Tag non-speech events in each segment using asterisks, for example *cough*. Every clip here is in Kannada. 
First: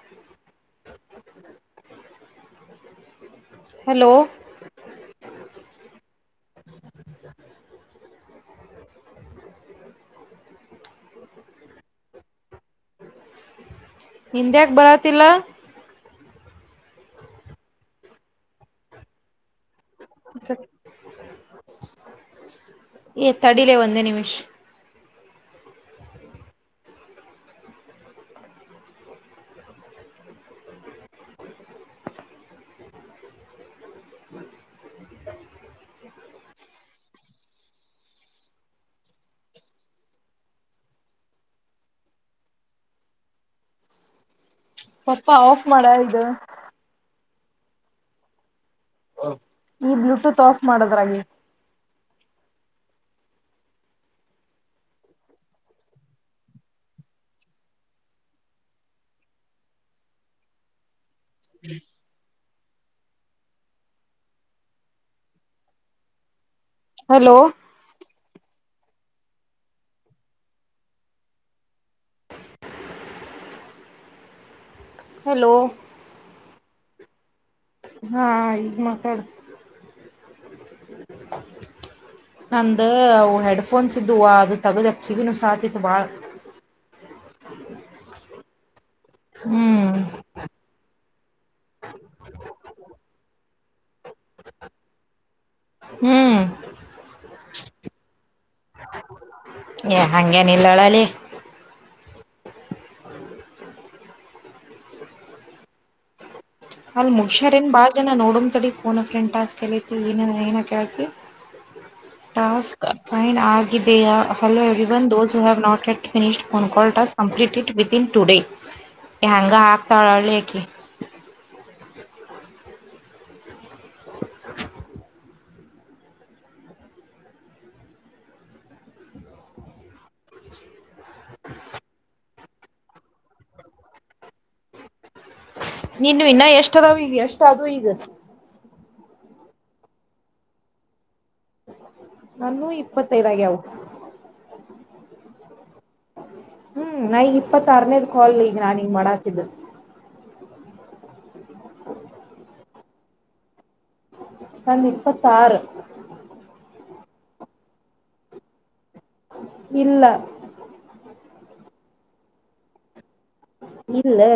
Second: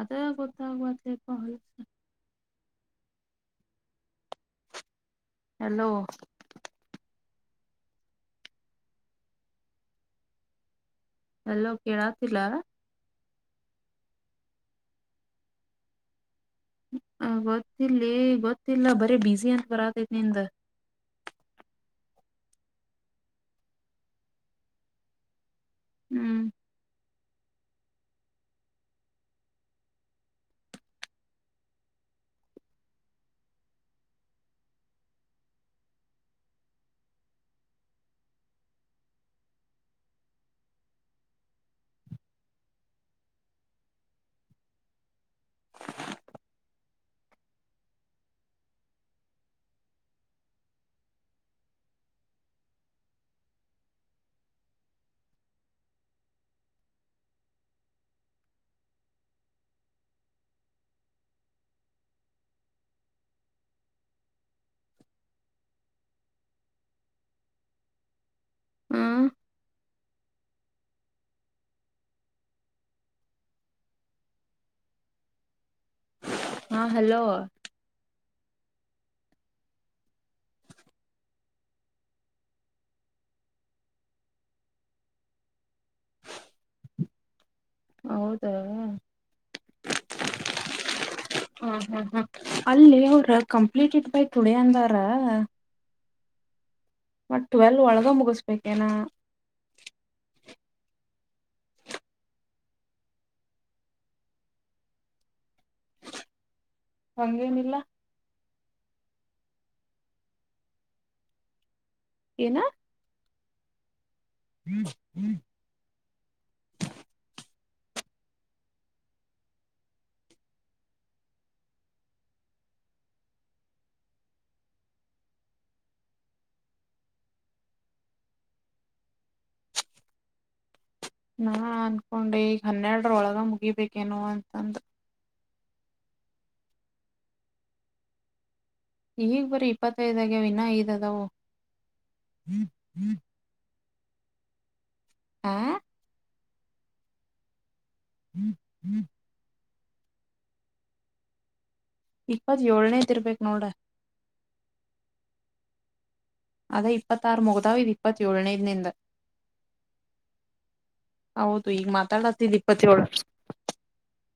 ಅದೇ ಗೊತ್ತಾಗುವದಪ ಹಲೋ ಹಲೋ ಎಲ್ಲೋ ಕೇಳಾತಿಲ್ಲ ಹಿಂದ್ಯಾಕೆ ಬರತಿಲ್ಲ ಆ ಗೊತ್ತಿಲ್ಲ ಗೊತ್ತಿಲ್ಲ ಬರೀ ಬಿಸಿ ಅಂತ ಬರತತಿ ನಿಂದ ಏ ತಡಿಲೇ ಒಂದೇ ನಿಮಿಷ್ ಹ್ಮ್ ಸ್ವಪ ಆಫ್ ಮಾಡ ಇದು ಈ ಬ್ಲೂಟೂತ್ ಆಫ್ ಮಾಡದ್ರಾಗಿ ಹಲೋ ಹ್ಮ್ ಹಲೋ ಹಾ ಹಲೋ ಹಾ ಈ ಮಾತಾಡ ನಂದ ಹೆಡ್ಫೋನ್ಸ್ ಇದ್ದು ಅದು ತಗದ ಕಿವಿನೂ ಸಾತಿತ್ತು ಬಾಳ ಹೌದಾ ಹ್ಮ್ ಹಾ ಹಾ್ ಹಾ ಅಲ್ಲಿ ಅವ್ರ ಕಂಪ್ಲೀಟಡ್ ಬೈ ಟುಡೇ ಅಂದಾರ ಹ್ಮ್ ಮತ್ತ ಟ್ವವೆಲ್ ಒಳಗ ಮುಗಿಸ್ಬೇಕೇನಾ ಏ ಹಂಗೇನ ಇಲ್ಲಾಳಲ್ಲಿ ಅಲ್ಲಿ ಮುಗ್ಯಾರ ಏನ್ ಹಂಗೇನಿಲ್ಲ ಬಾಳ ಜನ ನೋಡಮ ತಡಡಿ ಕೋನ ಫ್ರೆಂಡ್ ಟಾಸ್ಕ್ ಕಲೈತಿ ಏನ ಏನ ಕೇಳ್ತಿ ಏನ ಟಾಸ್ಕ್ ಅಸೈನ್ ಆಗಿದೆಯಾ ಹಲೋನ್ ದೋಸ್ ಹ have not at minute phone call to complete it we in today ಹೆಂಗ ಹಾಕ್ತಾಳಳ್ಳಿ ಯಕಿ *inaudible* ಹ ನಾ ಅನ್ಕೊಂಡೆ ಈಗ ಹನ್ನೆರಡ್ರೊಳಗ ಮುಗಿಬೇಕೇನು ಅಂತಂದ್. ನೀನು ಇನ್ನ ಎಷ್ಟ ಅದಾವ ಈಗ ಎಷ್ಟಾದೂ ಈಗ ಈಗ್ ಬರೀ ಇಪ್ಪತ್ತೈದ ಆಗ್ಯಾವ್ ಇನ್ನ ಐದ ಅದಾವವು ನಾನು ಇಪ್ಪತ್ತೈದಾಗವು ಆ ಹ್ಮ್ ನಾಗ ಇಪ್ಪತ್ತರನೇದ ಕಾಲ್ ಈಗ ನಾನ್ಗ್ ಮಾಡಾತಿದ್ದ ಇಪ್ಪತ್ ಏಳ್ನೇದ ಇರ್ಬಬೇಕಕ್ ನೋಡ್ರ ತನ್ ಇಪ್ಪತ್ತ ಆರು ಅದೇ ಇಪ್ಪತ್ತಾರು ಮುಗದಾವ್ ಇ ಇಪ್ಪತ್ತಏಳನೇದ *unintelligible* ಇಲ್ಲ ಹೌದು ಈಗ ಮಾತಾಡತ್ತಿಲ್ಲ ಇಪ್ಪತ್ತೇಳಳು ಇಲ್ಲೇ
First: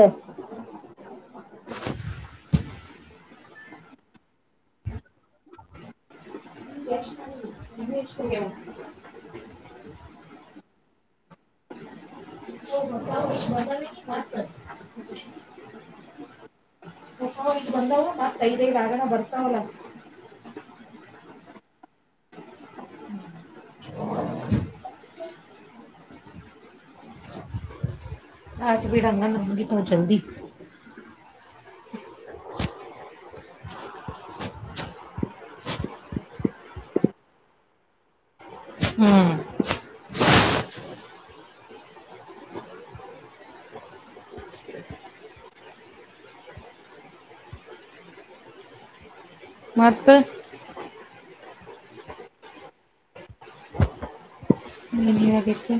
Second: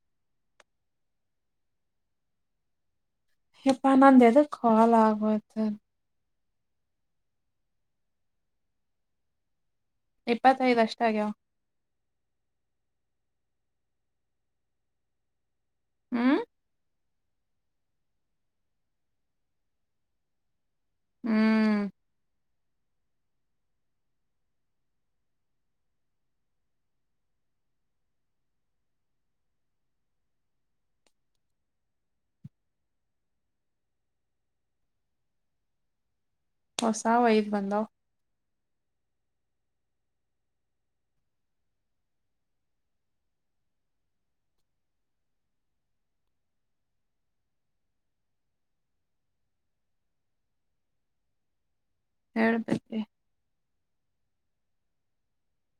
ಹ *unintelligible* ಎದುಕ್ಕಾಲ್ ಆಗೋಯ್ತ. *unintelligible* ಇಪ್ಪತ್ತೈದ್ ಅಷ್ಟ ಆಗ್ಯಾವ್. ಹ *unintelligible* ಹ್ಮ್ ಹೊಸವದು ಬಂದವ ಮತ್ತೈದೈ ಆಗನ ಬರ್ತಾವಲ್ಲ. ಹ್ಮ್ *inaudible* ಅಯ್ತ ಬಿಡ ಇನ್ನೇನ್ ಮುಗಿತದ ಜಲ್ದಿ. ಹೊಸವ್ ಈಗ್ ಬಂದಾವ್. ಹ್ಮ್ ಮತ್ತ ಹೇಳ್ಬೇಕ್ರಿ. ನಿನ *unintelligible*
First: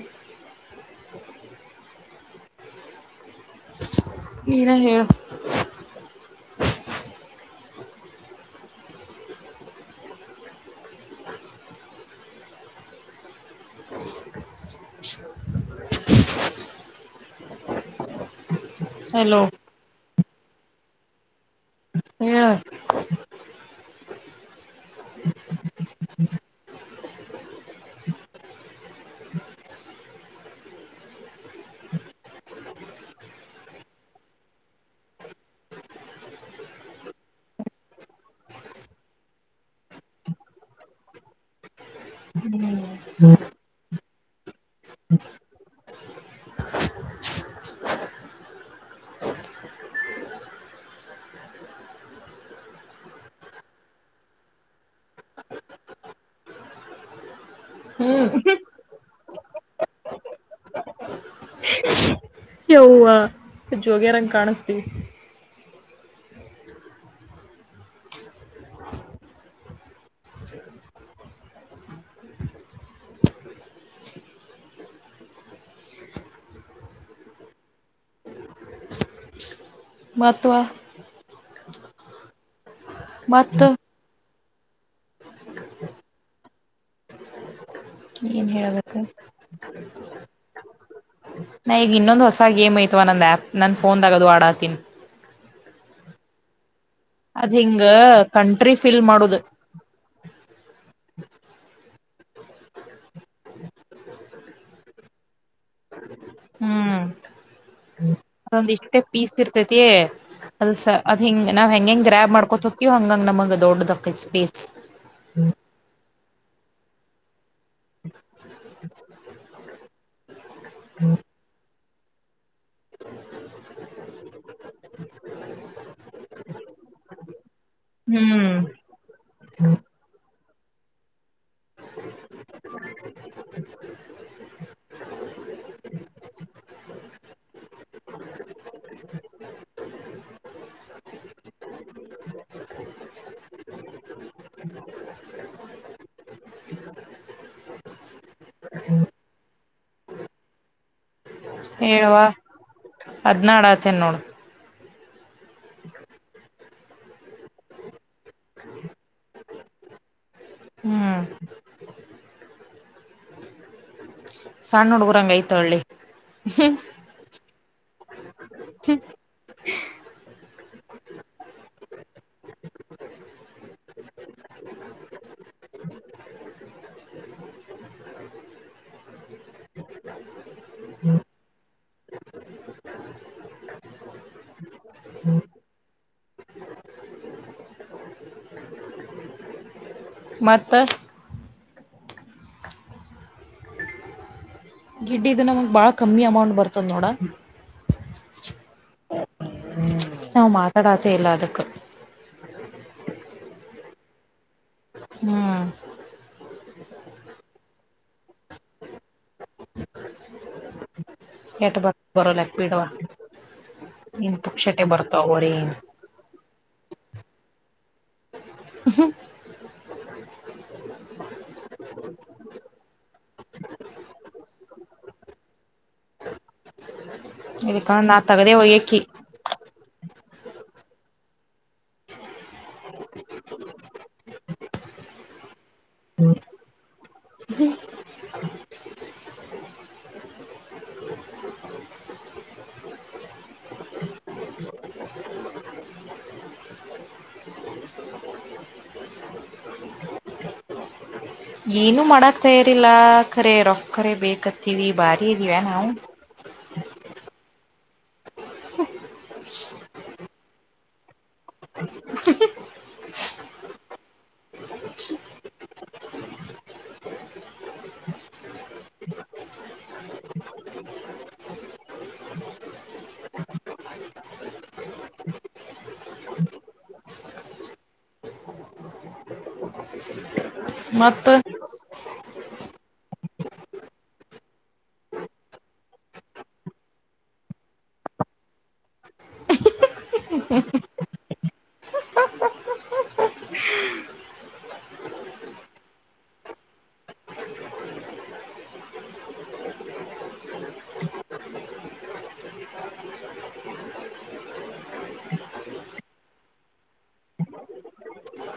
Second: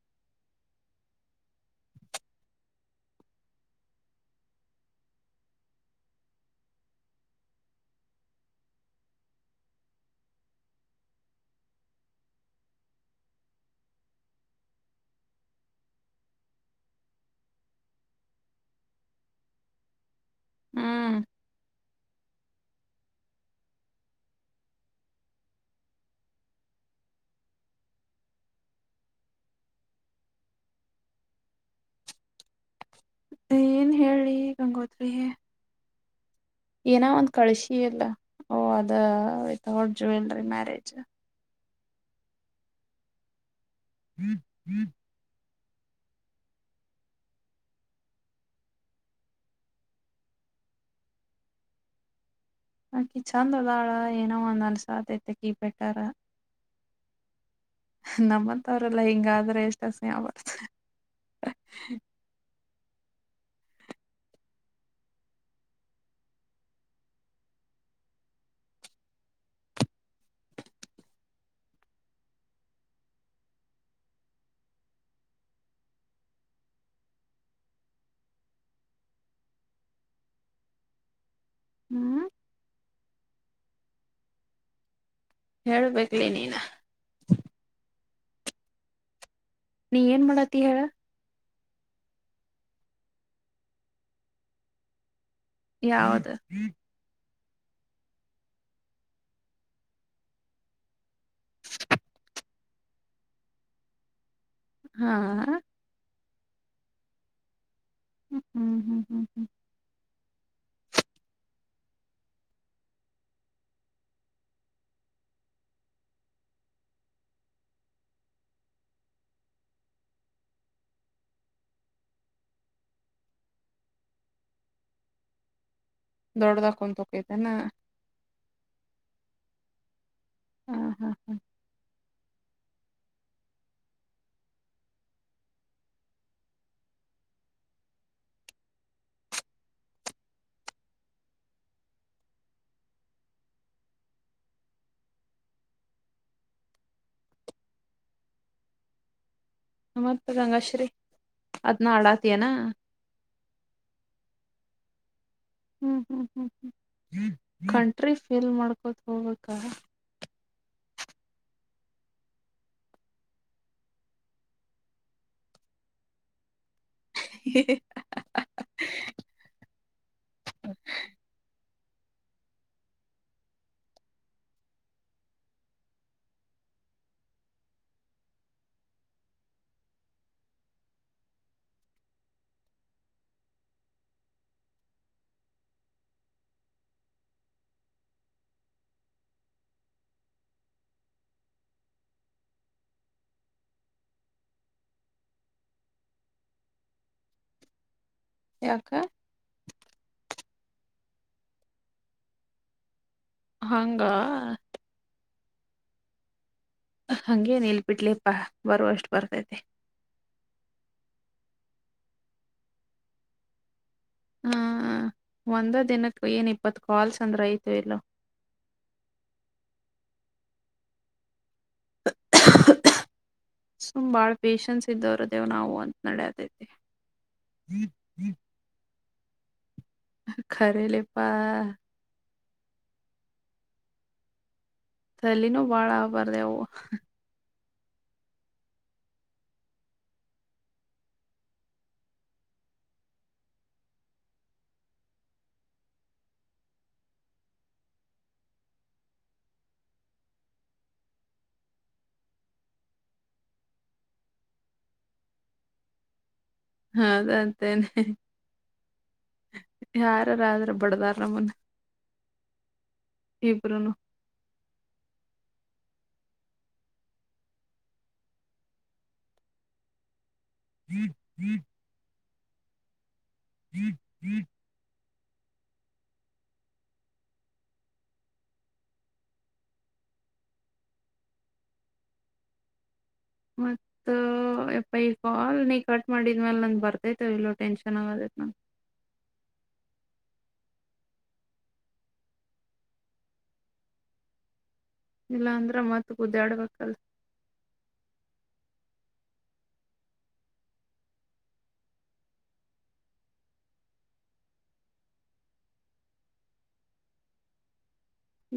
ನೀನೆ ಹೇಳು. ಹಲೋ. ಹ್ಮ್ ಹೇಳ ನ ಏನ್ ಹೇಳಿ ಗಂಗೋತ್ರಿ. ಏನ ಒಂದ್ ಕಳ್ಸಿ ಇಲ್ಲ ಓ ಅದ ವಿತೌಟ್ ಜುವೆಲ್ರಿ ಮ್ಯಾರೇಜ್. ಹ್ಮ *inaudible* ಅಕಿ ಚಂದ ಅದಾಳ ಏನೋ ಒಂದ ಅನ್ಸಕತೈತೆ ಆಕಿ ಬೆಟರ. ನಮ್ಮಂತವ್ರಲ್ಲಾ ಹಿಂಗಾದ್ರೆ ಎಷ್ಟ ಅಸಹ್ಯ ಬರ್ತ. ಹಾ ಯವ್ವಾ ಜೋಗೆರಂಗೆ ಕಾಣಿಸ್ತೀವಿ. ಹಾ ಮತ್ವ ಹ್ಮ್ ಮತ್ತು ಹೇಳ್ಬೇಕ್ಲಿ ನೀನ ಏನ್ ಹೇಳಬೇಕು ನೀ ಏನ್ ಮಾಡತ್ತಿ ಹೇಳ ನಾ ಈಗ್ ಇನ್ನೊಂದ ಹೊಸ ಗೇಮ್ ಐತವ ನಂದ ಆ್ಯಪ್ ನನ್ ಫೋನಾಗದು ಆಡಾತಿ. ಯಾವದು? ಅದ್ ಹಿಂಗ ಕಂಟ್ರಿ ಫಿಲ್ ಮಾಡುದು. ಹಾ ಹ್ಮ್ ಹ್ಮ್ ಅದೊಂದ್ ಇಷ್ಟೇ ಹ್ಮ್ ಹ್ಮ್ ಪೀಸ್ ಹ್ಮ್ ಇರ್ತೈತಿ. ಅದು ಸ ಅದ ಹಿಂಗ ನಾವ್ ಹೆಂಗೆಂಗ್ ಗ್ರ್ಯಾಬ್ ಮಾಡ್ಕೊತೋತೀವ ಹಂಗಂಗ ನಮಗೆ ದೊಡ್ಡದಾಕೈತ್ ಸ್ಪೇಸ್. ಹ್ಮ *inaudible* ದೊಡ್ಡದಾಗ್ ಬಂದ್ *unintelligible* ಹ್ಮ್ ಹಾ ಹಾ ಹಾ *inaudible* *inaudible* *inaudible* ನಮತ್ತ ರಂಗಾಶ್ರೀ ಹೇಳುವ ಅದ್ ನಡ ಆತೇನ್ ನೋಡು ಹ್ಮ್ ಹ್ಮ್ ಹ್ಮ್ ಹ್ಮ್ ಕಂಟ್ರಿ ಫೇಲ್ ಮಾಡ್ಕೋತ್ ಹೋಗ್ಬೇಕ ಹ್ಮ್ ಸಣ್ಣ ಹುಡ್ಗುರಂಗ ಐತೋಳ್ಳಿ ಹ್ಮ್ ಹಿ ಚಿಚ್ ಮತ್ತು ಗಿಡ್ಡಿದ ನಮಗೆ ಬಾಳ ಕಮ್ಮಿ ಅಮೌಂಟ್ ಬರ್ತದ ನೋಡ ಯಾಕ್ಕ ಹ್ಮ್ ನಾವು ಮಾತಾಡಚೇ ಇಲ್ಲ ಅದಕ್ಕ ಹಂಗ ಹ್ಮ್ ಹಂಗೇನ್ ಇಲ್ ಬಿಿಡ್ಲಿಪ್ಪಾ ಬರುವಷ್ಟು ಬರ್ತೈತೆ ಎಟ್ಟ ಬರ್ ಬರಲಕ್ ಬಿಡವ ಇನ್ ಪುಗಶಟೆ ಹ್ಮ್ ಬರ್ತಾವ್ರ ಒಂದ ದಿನಕ್ಕ ಏನ್ ಇಪ್ಪತ್ ಕಾಲ್ಸ್ ಅಂದ್ರೆ ಐತ ಇಲ್ಲ *inaudible* *inaudible* ಸುಮ್ ಬಾಳ ಪೇಶನ್ಸ್ ಇದ್ದವ್ರ ದೇವ್ ನಾವು ಅಂತ ನಡದೈತಿ ಇಕ್ಕಣ ನಾ ತಗದೇ ಒಯಕಿ ಖರಲೆಪ್ಪಾ *inaudible* ಅಲ್ಲಿನೂ ಬಾಳ ಆಗ್ಬಾರದೆವು ಏನು ಮಾಡಕ್ತಾ ಇಯರಿಲ್ಲ ಕಖರೆ ರೊ ಕರೆ ಬೇಕತ್ತೀವಿ ಬಾರಿ ಇದೀವಾ ನಾವು ಹದ ಅಂತೇನೆ ಯಾರಾರ್ರ ಬಡ್ದಾರಮ್ಮನ್ ಇಬರುನು *unintelligible* ಈ ಈೀ *unintelligible* ಮತ್ತ ಹ ಎಪ್ಪ ಈ ಕಾಲ್ ನೀ ಕಟ್ ಮಾಡಿದ್ಮ್ಯಲೆ ನಂದ ಬರ್ತೈತೆವ ಇಲ್ಲೋ ಟೆನ್ಶನ್ ಆಗೋದೈತ್ ನ *unintelligible* ಇಲ್ಲಾ ಅಂದ್ರ ಮತ್ ಗುದ್ದಾ ಆಡ್ಬೇಕಲ್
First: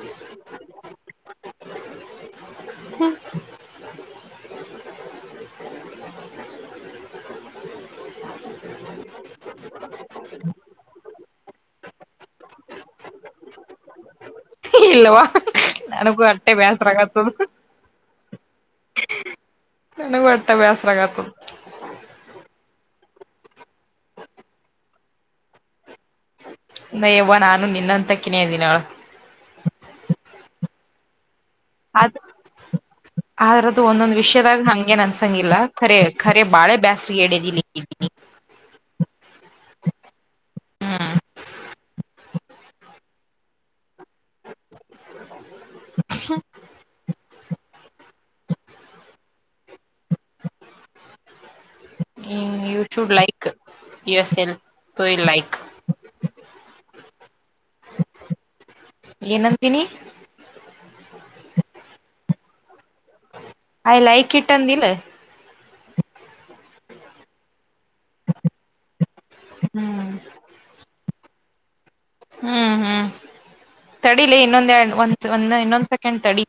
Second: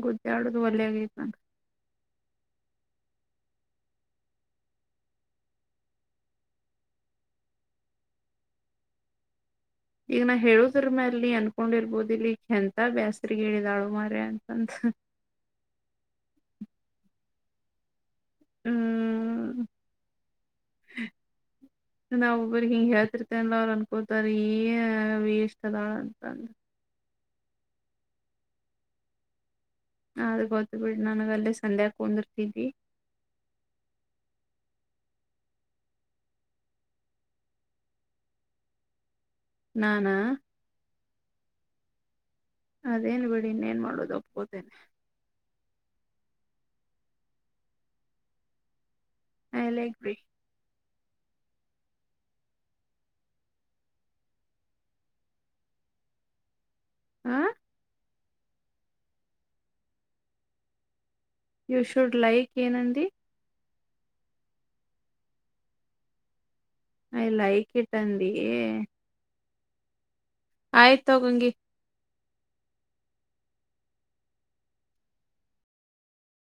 ಗುದ್ದಾ ಆಡೋುದು ಒಲ್ಯ ಐತಂತ ಹಾ ಈಗ ನಾ ಹೇಳುದ್ರ ಮ ಅಲ್ಲಿ ಅನ್ಕೊಂಡಿರ್ಬೋದು ಇಲ್ಲಿ ಕೆಂತ ಬ್ಯಾಸ್ರಗ್ ಹೇಳಿದಾಳು ಮಾರ ಅಂತ ಇಲ್ವಾ ನನಗೂ ಅಟ್ಟೆ ಬೇಸ್ರಗತ್ತದ ಹ್ಮ್ ನನ ಒತಾ ವ್ಯಾಸರಂಗತ್. ನಾವ ಒಬ್ಬ್ರಿಗೆ ಹಿಂಗ ಹೇಳ್ತಿರ್ತೇ ಅಲ್ಲ ಅವ್ರು ಅನ್ಕೋತಾರೆ ಏ ವಷ್ಟ ಅದಾಳ ಅಂತಂದ *unintelligible* ನ ಯ್ ನಾನು ನಿನ್ನಂತ ಕಿನೇ ಅದಿನಾಳ. ಅ ಗೊತ್ತು ಬಿಟ್ಟ ನನಗ ಅಲ್ಲೇ ಸಂದೆ ಹಾಕೊಂಡಿರ್ತಿದವಿ. ಅ್ರದ್ದು ಒಂದೊಂದ್ ವಿಷಯದಾಗ ಹಂಗಗೆನ್ ಅನ್ಸಂಗಿಲ್ಲಖರೆ ರೆ ಬಾಳೆ ಬ್ಯಾಸ್ರಿಗೆ ಎಡದಲಿಕ್ಕಿದ್ದೀನಿ ನಾನಾ ಅದೇನ್ ಬಿಡಿ ಇನ್ನೇನ್ ಮಾಡೋದು ಒಪ್ಕೋತೇನೆ *unintelligible* ಯು ಶು ಲೈಕ್ ಎಸ್ ಎನ್ ಸೋಯ ಲೈಕ್ ಹಾ ಏನಂತೀನಿ. ಯು ಶುಡ್ ಲೈಕ್ ಏನಂದಿ. ಐ್ ಲೈಕ್ ಇಟ್ ಹಂದಿಲೆ ಐ ಲೈಕ್ ಇಟ್ ಅಂದೀ. ಹ್ಮ್. ಆಯ್ತ್ ತಗಂಂಗಗೆ. ಹ್ಮ್ ಹ್ಮ್. ತಡಿಲಿ ಇನ್ನೊಂದ ಎ ಒಂದ್ ಒಂದ್ ಇನ್ನೊಂದ್ ಸೆಕೆಂಡ್ ತಡಿ.